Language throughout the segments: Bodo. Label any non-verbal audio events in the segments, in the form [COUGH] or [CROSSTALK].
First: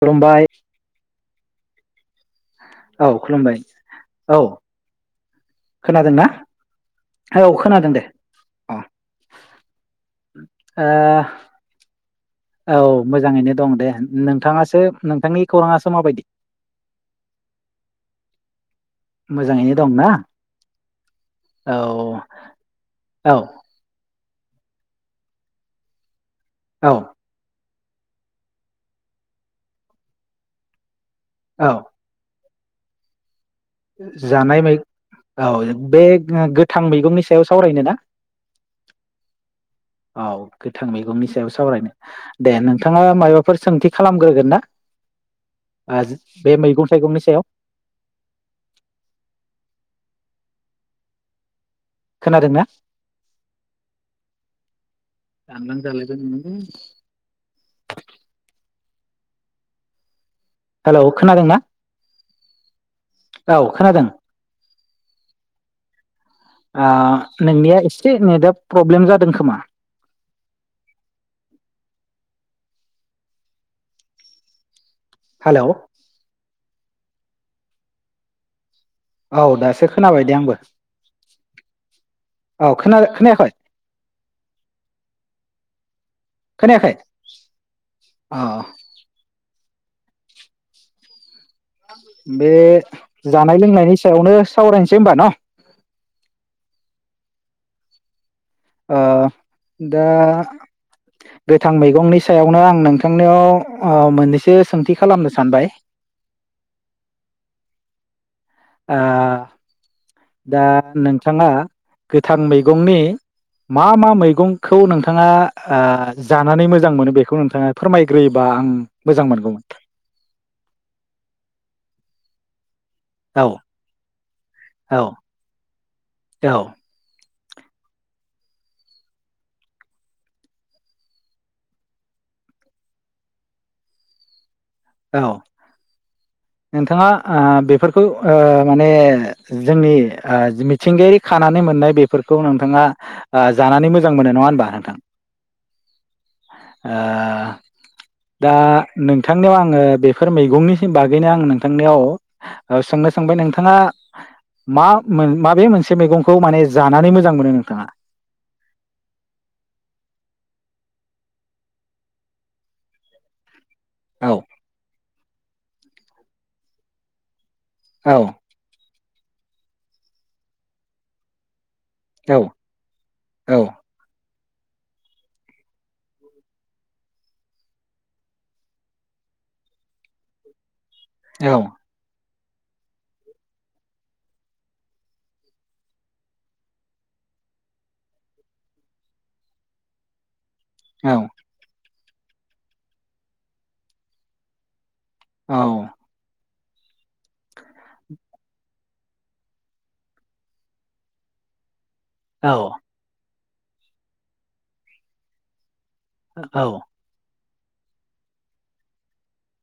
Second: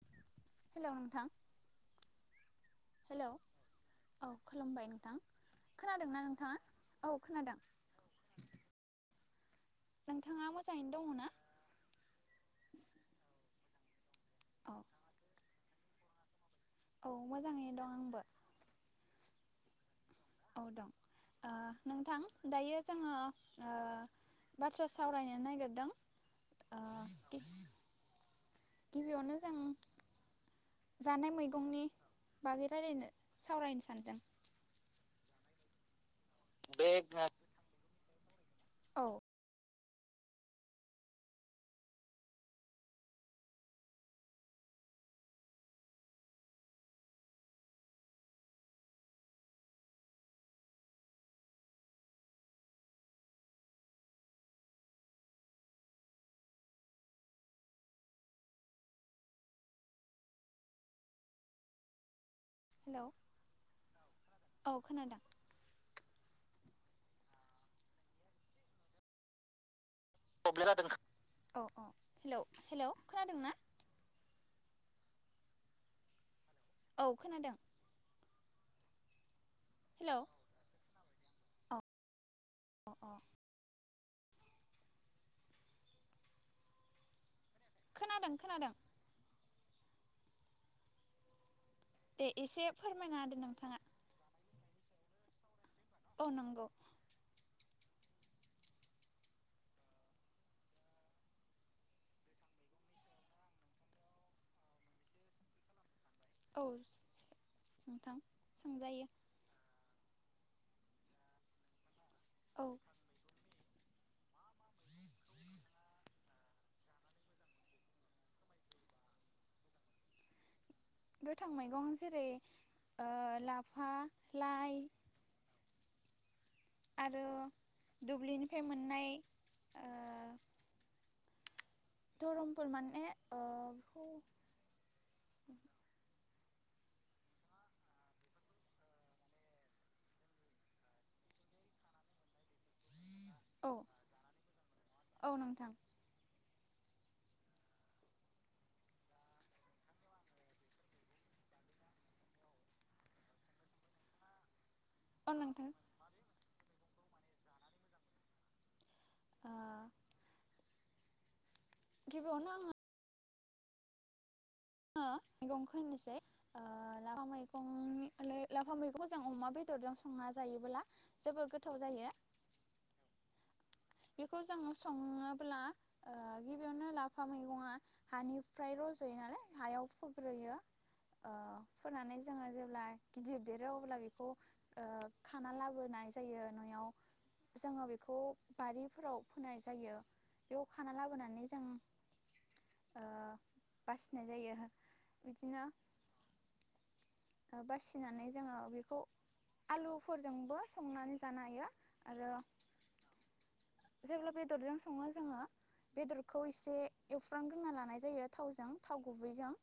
खुलुमबाय हेलौ नोंथां औ हेलौ खुलुमबाय औ खुलुमबाय नोंथां खोनादोंना? औ खोनादों दे अ नोंथाङा मोजाङैनो दङ ना? ओ औ मोजाङैनो दं दे औ नोंथाङासो नोंथांनि खौराङासो माबायदि? औ मोजाङैनो दं आंबो मोजाङैनो दं ना? औ दं आ नोंथां दायो जोङो औ ओ बाथ्रा सावरायनो नागिरदों ओ औ गिबियावनो जों जानाय औ मैगंनि बागै रायलायनो सावरायनो सानदों जानाय मै औ बे गोथां बे मैगंनि सायाव सावरायनो ना औ औ गोथां मैगंनि सायाव सावरायनो दे नोंथाङा माबाफोर सोंथि खालामग्रोगोन ना आ बे मैगं-थाइगंनि सायाव खोनादोंना दानलां जालायबाय नामालै हेलौ खोनादों ना औ हेल'औ खोनादों ओ नोंनिया एसे नेता प्रब्लेम जादों खोमा हेल' खोनादोंना हेल' औ खोनादों औ दासो हेलौ खोनाबाय दे आंबो औ औ खोनादों खोनायाखै खोनाखायै खोनादों खोनादों दे बे एसे फोरमायना होदो जानाय नोंथाङा लोंनायनि सायावनो सावरायनोसै होनबा न'। औ नंगौ। ओ दा गोथां मैगंनि सायावनो आं नोंथांनियाव मोननैसो सोंथि खालामनो सानबाय। औ नोंथां। आ सोंजायो दा नोंथाङा। गोथां औ मैगंनि। मा मा मैगंखौ नोंथाङा जानानै मोजां मोनो बेखौ नोंथाङा फोरमायग्रोयोबा आं मोजां मोनगौमोन। गोथां मैगं जेरै ओ औ लाफा, लाय, औ औ आरो दुब्लिनिफ्राय मोननाय ओ तरुन फुल माने ओ औ नोंथाङा आ बेफोरखौ ओ माने जोंनि ओ मिथिंगायारि खानानै मोननाय बेफोरखौ नोंथाङा। जानानै मोजां मोनो नङा होनबा नोंथां। औ नोंथां ओ दा नोंथांनियाव आं आङो बेफोर मैगंनि बागैनो आं नोंथांनियाव सोंनो सोंबाय नोंथाङा। मा औ माबे नोंथां मोनसे मैगं खौ माने जानानै मोजां मोनो नोंथाङा? ओ गिबियावनो आंङो औ मैगंखौ होननोसै ओ लांफा मै औ खौ जों अमा बेदरजों संना जायोबोब्ला जोबोर गोथ औ औ बेखौ जों सङोब्ला गिबियावनो लाफा मैगंआ हानिफ्राय रज'यो नालाय हायाव फोग्रोयो। ओ औ फोनानै जोङो जेब्ला गिदिर देरो अब्ला बेखौ ओ खाना लाबोनाय जायो न'आव जोङो बेखौ। बारिफोराव फोनाय जायो। बेयाव खाना औ लाबोनानै जों। ओ बासिनाय जायो। बिदिनो औ बासिनानै जोङो बेखौ। आलुफोरजोंबो संनानै जानो हायो। आरो औ जेब्ला बेदरजों सङो जोङो। बेदरखौ एसे औ एवफ्रा म ग्रोना लानाय जायो थावजों थाव गुबैजों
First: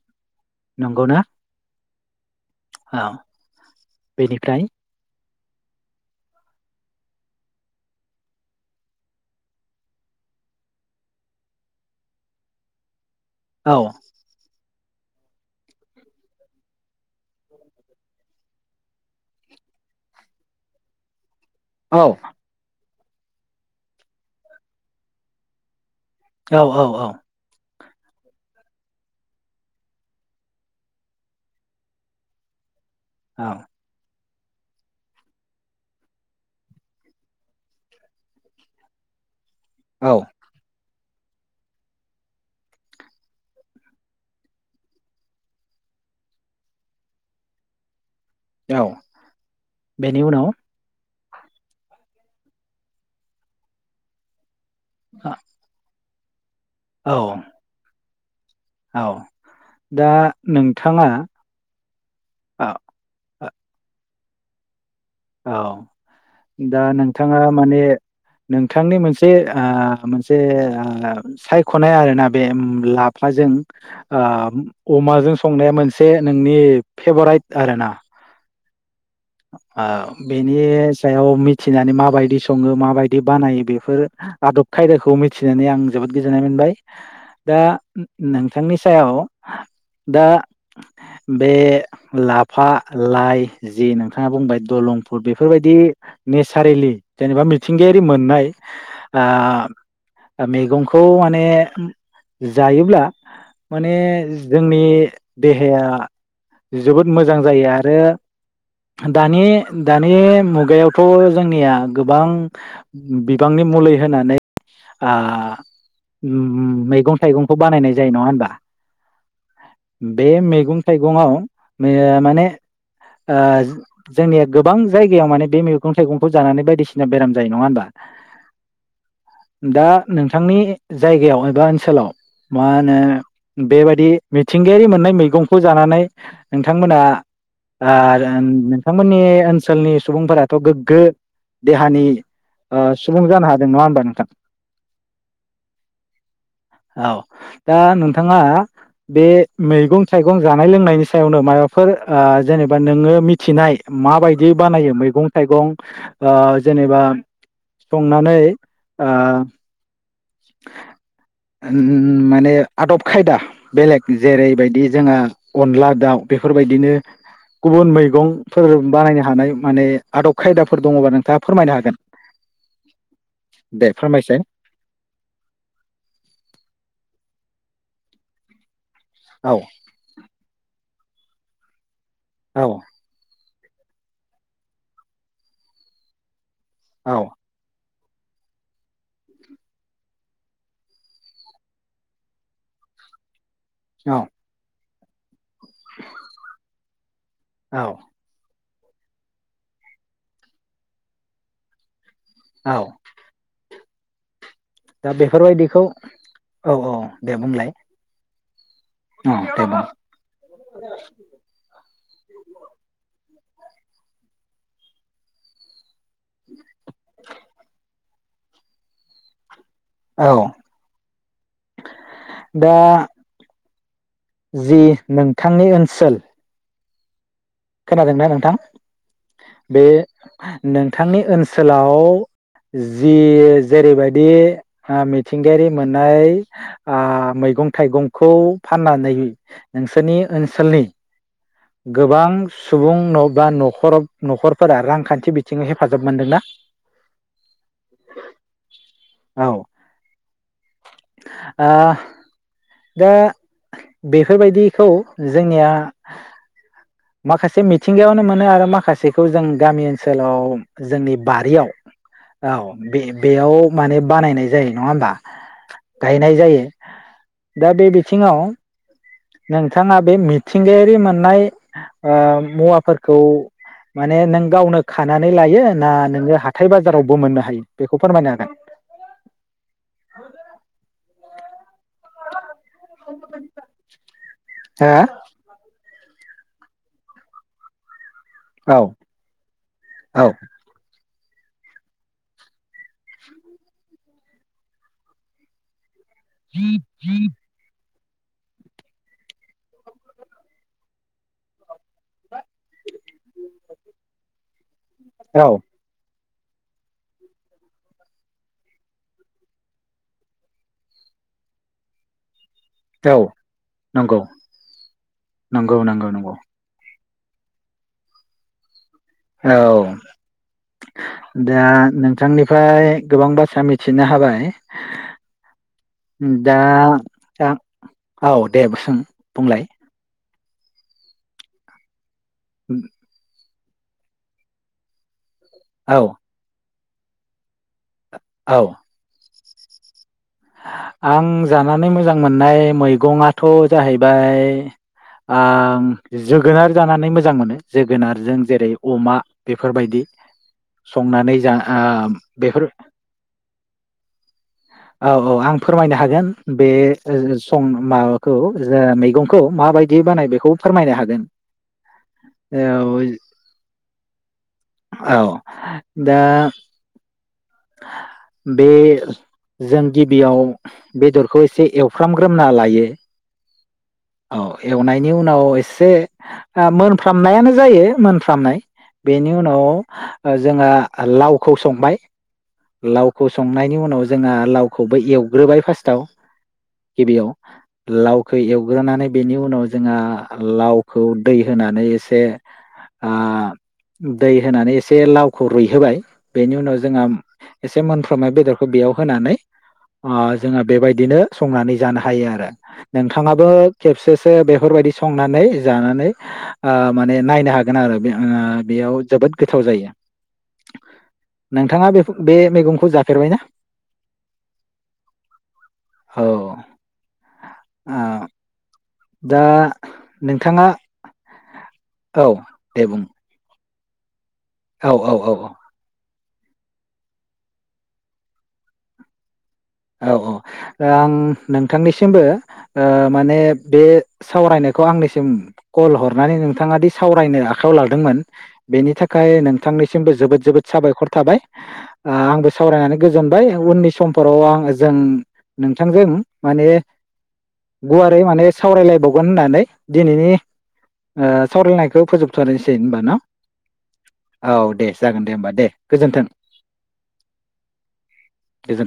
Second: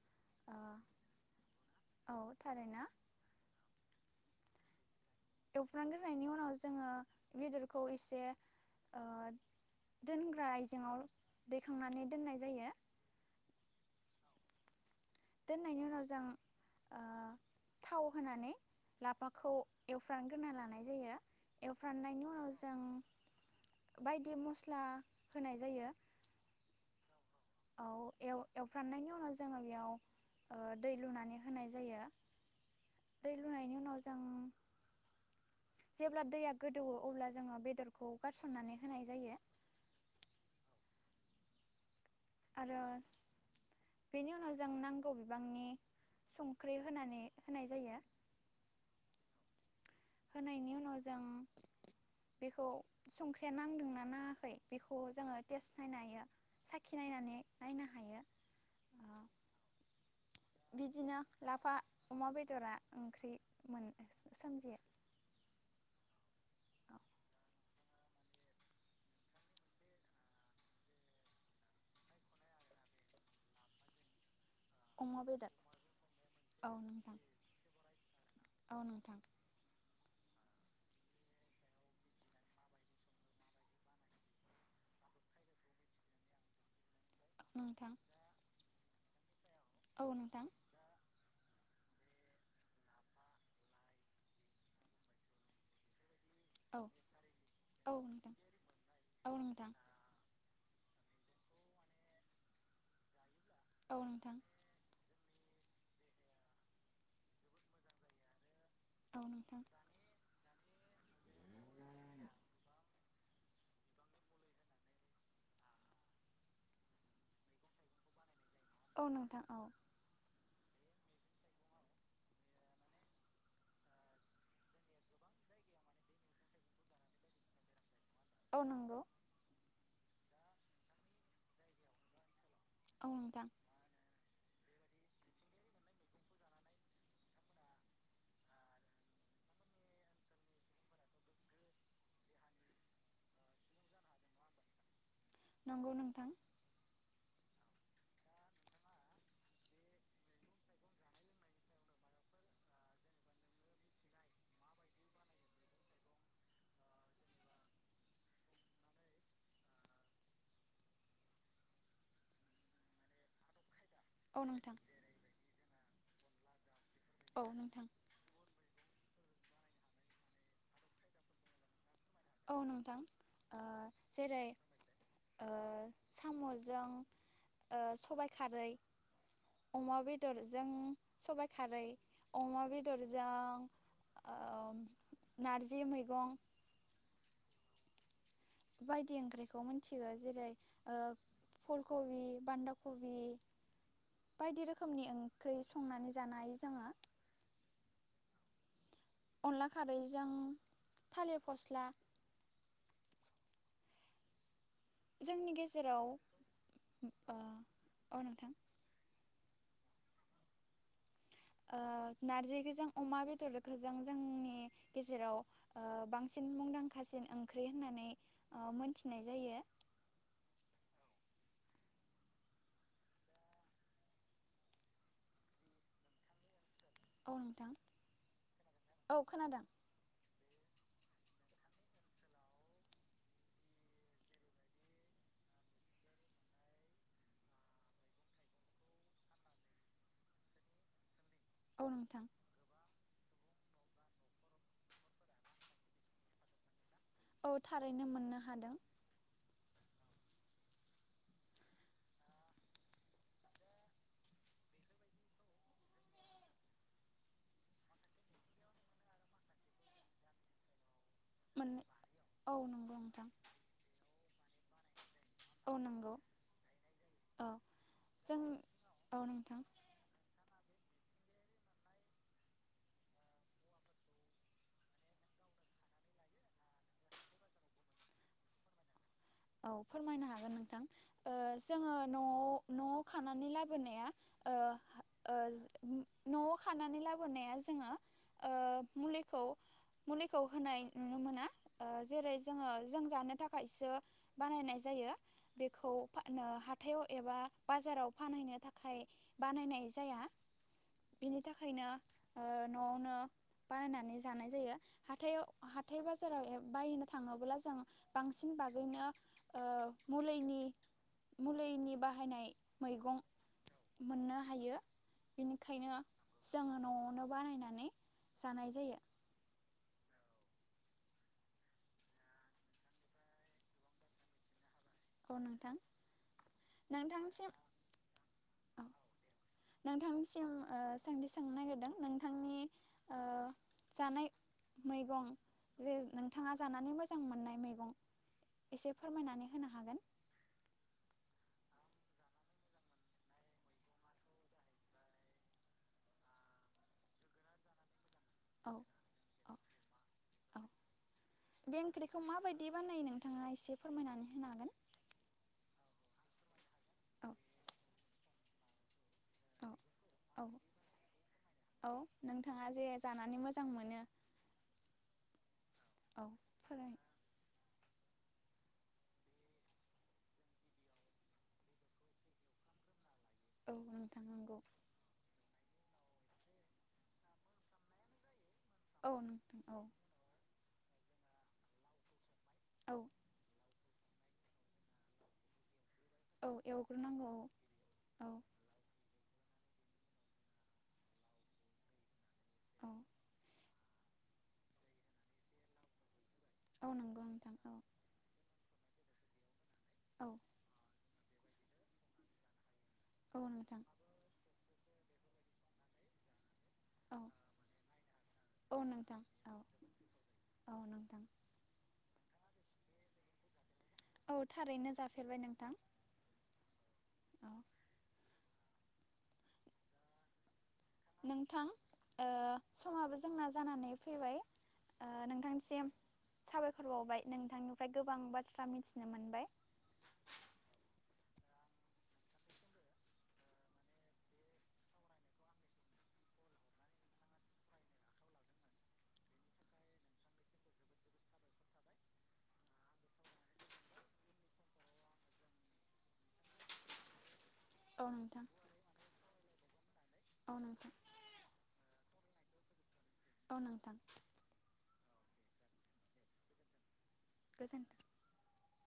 ओ नंगौना [UNINTELLIGIBLE] औ बेनिफ्राय एवफ्रानग्रोनायनि उनाव जोंङो बेदरखौ एसे ओ दोनग्रा आयजेेंआव दैखांनानै दोननाय जायो औ दोननायनि उनाव जों ओ थाव होनानै लाफाखौ एवफ्रानग्रोना लानाय जायो औ एवफ्राननायनि उनाव जों बायदि मस्ला होनाय जायो औ औ औ औ एल एवफ्रामनायनि उनाव जोंङो बेयाव ओ दै लुनानै होनाय जायो दै लुनायनि उनाव जों जेब्ला दैया गोदौवो अब्ला जोंङो बेदरखौ गारसननानै होनाय जायो औ आरो बेनि उनाव जों नांगौ बिबांनि संख्रि होनानै होनाय जायो औ। बेनि उनाव होनायनि उनाव जों बेखौ संख्रिया नांदोंना नांङाखै बेखौ औ जोंङो टेस्ट नायनो हायो साखि नायनानै नायनो हायो। औ दा नोंथाङा बिदिनो लाफा अमा औ बेदरा ओंख्रि मोन सो-सोमजियो औ दा नोंथाङा माने नोंथांनि मोनसे आ मोनसे सायखनाय आरोना बे लाफाजों आ अमा अमाजों बेदर संनाया मोनसे नोंनि औ नोंथां फेभराइट आरो ना औ नोंथां आ बेनि सायाव मिथिनानै माबायदि संङो माबायदि बानायो बेफोर आदब खायदाखौ मिथिनानै आं जोबोद गोजोननाय मोनबाय। दा नोंथां नो-नोंथांनि औ [UNINTELLIGIBLE] दा नोंथां बे लाफा लाइ जि नों थांङा बुंबाय दलंपुर बेफोरबायदि औ नेचारेलि जेनेबा औ मिथिंगायारि नोंथां मोननाय ओ औ नोंथां मैगंखौ माने जायोब्ला माने औ नोंथां औ जोंनि देहाया जोबोद मोजां जायो आरो दानि नोंथां दानि मु बेयावथ' जोंनिया गोबां बिबांनि मुलै होनानै आ मैगं थाइगंखौ बानायनाय जायो नङा होमबा? औ नोंथां औ बे मैगं थाइगङाव मे माने ओज जोंनिया गोबां जायगायाव माने बे मैगं थाइगंखौ जानानै बायदिसिना बेराम जायो नङा होमबा? अ नंगौ। नोंथांनि जायगायाव एबा ओनसोलाव मा होनो औ नोंथां बेबायदि मिथिंगायारि मोननाय मैगंखौ जानानै नोंथांमोना आ नोंथांमोननि ओनसोलनि सुबुंफोराथ' गोग्गो देहानि सुबुं ओ जानो हादों नङा होमबा नोंथां? नंगौ नोंथां। औ दा नोंथाङा बे मैगं थाइगं जानाय लोंनायनि सायावनो माबाफोर ओ जेनेबा नोङो मिथ थिनाय माबायदि बानायो मैगं थाइगं ओ जेनेबा संनानै ओ उम माने आदब खायदा बेलेग औ नोंथां जेरैबायदि जोंहा अनला दाउ बेफोरबायदिनो औ नोंथां गुबुन मैगंफोर बानायनो हानाय माने आदब खायदाफोर दङबा नोंथाङा फोरमायनो हागोन। औ नोंथां दे फोरमायसाय जेरै ओ साम'जों ओ सबाय खारै। औ अमा बेदरजों सबाय खारै। औ अमा बेदरजों ओम नारजि मैगं। औ। बायदि ओंख्रिखौ मिथिगौ जेरै ओ फुल कबि बान्दा कबि। औ। बायदि रोखोमनि ओं ओंख्रि संनानै जानो हायो जोङो। औ। अनला खारैजों थालिर फस्ला। औ। दा जोंनि बेफोरबायदिखौ गेजेराव औ औ ओ दे बुंलाय। औ नोंथां ओम दे बुं। [UNINTELLIGIBLE] रोखोजों जोंनि गेजेराव ओ बांसिन मुंदांखासिन ओंख्रि होननानै ओ मोनथिनाय जायो। औ दा जि नोंथां नि ओनसोल औ नोंथां खोनादोंना नोंथां औ खोनादों बे नोंथांनि ओनसोलाव जि जेरैबायदि ओ मिथिंगायारि मोननाय आ मैगं थाइगंखौ फाननानै नोंसोरनि ओनसोलनि औ नोंथां गोबां सुबुं न-बा न'खर न'खरफोरा रांखान्थि बिथिं हेफाजाब मोनदोंना? औ थारैनो मोननो हादों। आह दा बेफोरबायदिखौ जोंनिया माखासे मिथिंगायावनो मोनो आरो माखासेखौ जों गामि ओनसोलाव जोंनि बारियाव मोन औ नंगौ बे नोंथां बेयाव माने बानायनाय जायो। नंङा होनबा? औ नंगौ गायनाय जायो औ दा बे बिथिंङाव जों औ नोंथां नोंथांङा बे मिद थिंगायारि मोननाय ओ मुवाफोरखौ माने नों गावनो खानानै लायो ना नोंङो हाथाय बाजारावबो मोननो हायो? बेखौ फोरमायनो हागोन। औ फोरमायनो हागोन नोंथां ओ जोंङो नआव नआव खानानै लाबोनाया ओ ओ न'आव खानानै लाबोनाया जोंङो ओ औ मुलिखौ औ मुलिखौ होनाय नुनो मोना ओ जेरै जोंङो जों जानो थाखायसो बानायनाय जायो बेखौ फा आ नो हाथायाव एबा बाजाराव फानहैनो थाखाय बानायनाय जाया बिनि थाखायनो ओ न'आवनो बानायनानै जानाय जायो। हाथायाव हाथाय बाजा फोराव एयाव बायनो थांङोब्ला जों बांसिन बागैनो ओ मुलैनि मुलैनि बाहायनाय औ मैगं औ नंगौ मोननो हायो, नंगौ बेनिखायनो नंगौ नंगौ जोंङो न' अ न'बानायनानै जानाय जायो। औ दा नोंथांनिफ्राय गोबां बाथ्रा मिथिनो हाबाय। औ नोंथां दा दा नोंथांसिम औ दे सों बुंलाय सिम ओ सोंथि सोंनो नागिरदों नोंथां उम्म ओ जानाय मैगं जे औ नोंथांङा जानानै मोजां मोननाय मैगं औ एसे फोरमायनानै होनो हागोन। आं जानानै मोजां मोननाय मैगंआथ जाहैबाय ओम जोगोनार जानानै मोजां मोनो जोगोनाद। जों औ जेरै अमा औ बेफोरबायदि। औ संनानै जा ओ बे ओंख्रिखौ बेफोर माबायदि बानायो नोंथाङा एसे फोरमायनानै होनो हागोन। औ औ आं फोरमायनो हागोन बे सं माबाखो मैगं। औ माबायदि बानाय बेखौ औ फोरमायनो हागोन औ नोंथाङा जे जानानै मोजां मोनो औ औ दा। औ फोराय बे। जों गिबियाव बेदरखौ एसे एवफ्रामग्रोमना लायो। औ नोंथां औ नंगौ एवनायनि उनाव एसे। एसे मोनफ्रामनायानो जायो मोनफ्रामनाय। औ बेनि नोंथां उनाव औ जोंहा लावखौ संबाय। औ लावखौ संनायनि उनाव। जोंहा लावखौबो एवग्रोबाय फास्थआव। औ एवग्रोनांगौ गिबियाव औ लावखौ एवग्रोनानै बेनि उन उनाव जोंहा लावखौ दै होनानै एसे। औ ओ। दै होनानै एसे लावखौ रुइहोबाय। बेनि उनाव औ जोंहा नंगौ नोंथां औ एसे मोनफ्रोमनाय बेदरखौ बेयाव होनानै। औ ओ जोंहा बेबायदिनो। संनानै जानो हायो आरो। औ नोंथाङाबो नोंथां खेबसेसो बेफोरबायदि संनानै जानानै। आ माने औ नायनो हागोन आरो बे आ औ बेयाव नोंथां जोबोद औ गोथाव जायो औ नोंथां नोंथाङा बेफ बे मैगंखौ जाफेरबायना? औ थारैनो जाफेरबाय नोंथां औ औ। ओ दा नोंथाङा। नोंथां औ ओ दे बुं समाबो जोंना ज जानानै फैबाय। औ ओ औ औ नोंथांनिसिम। साबायखर बावबाय नोंथांनिफ्राय गोबां बाथ्रा मिथिनो मोनबाय। औ औ आं नोंथांनिसिमबो ओ माने बे सावरायनायखौ आंनिसिम कल हरनानै नोंथाङ दि सावरायनो आखायाव लादोंमोन बेनि थाखाय नोंथांनिसिमबो जोबोद जोबोद साबायखर थाबाय ओ आंबो सावरायनानै गोजोनबाय उननि समफोराव आं जों नोंथांजों माने औ गुवारै नोंथां माने सावरायलायबाव गन होननानै दिनैनि औ नोंथां ओ सावरायलायनायखौ फोजोब थरनोसै होनबा ना? औ नोंथां औ दे जागोन दे होमबा दे गोजोन्थों। गोजोन्थों। गोजोन्थों।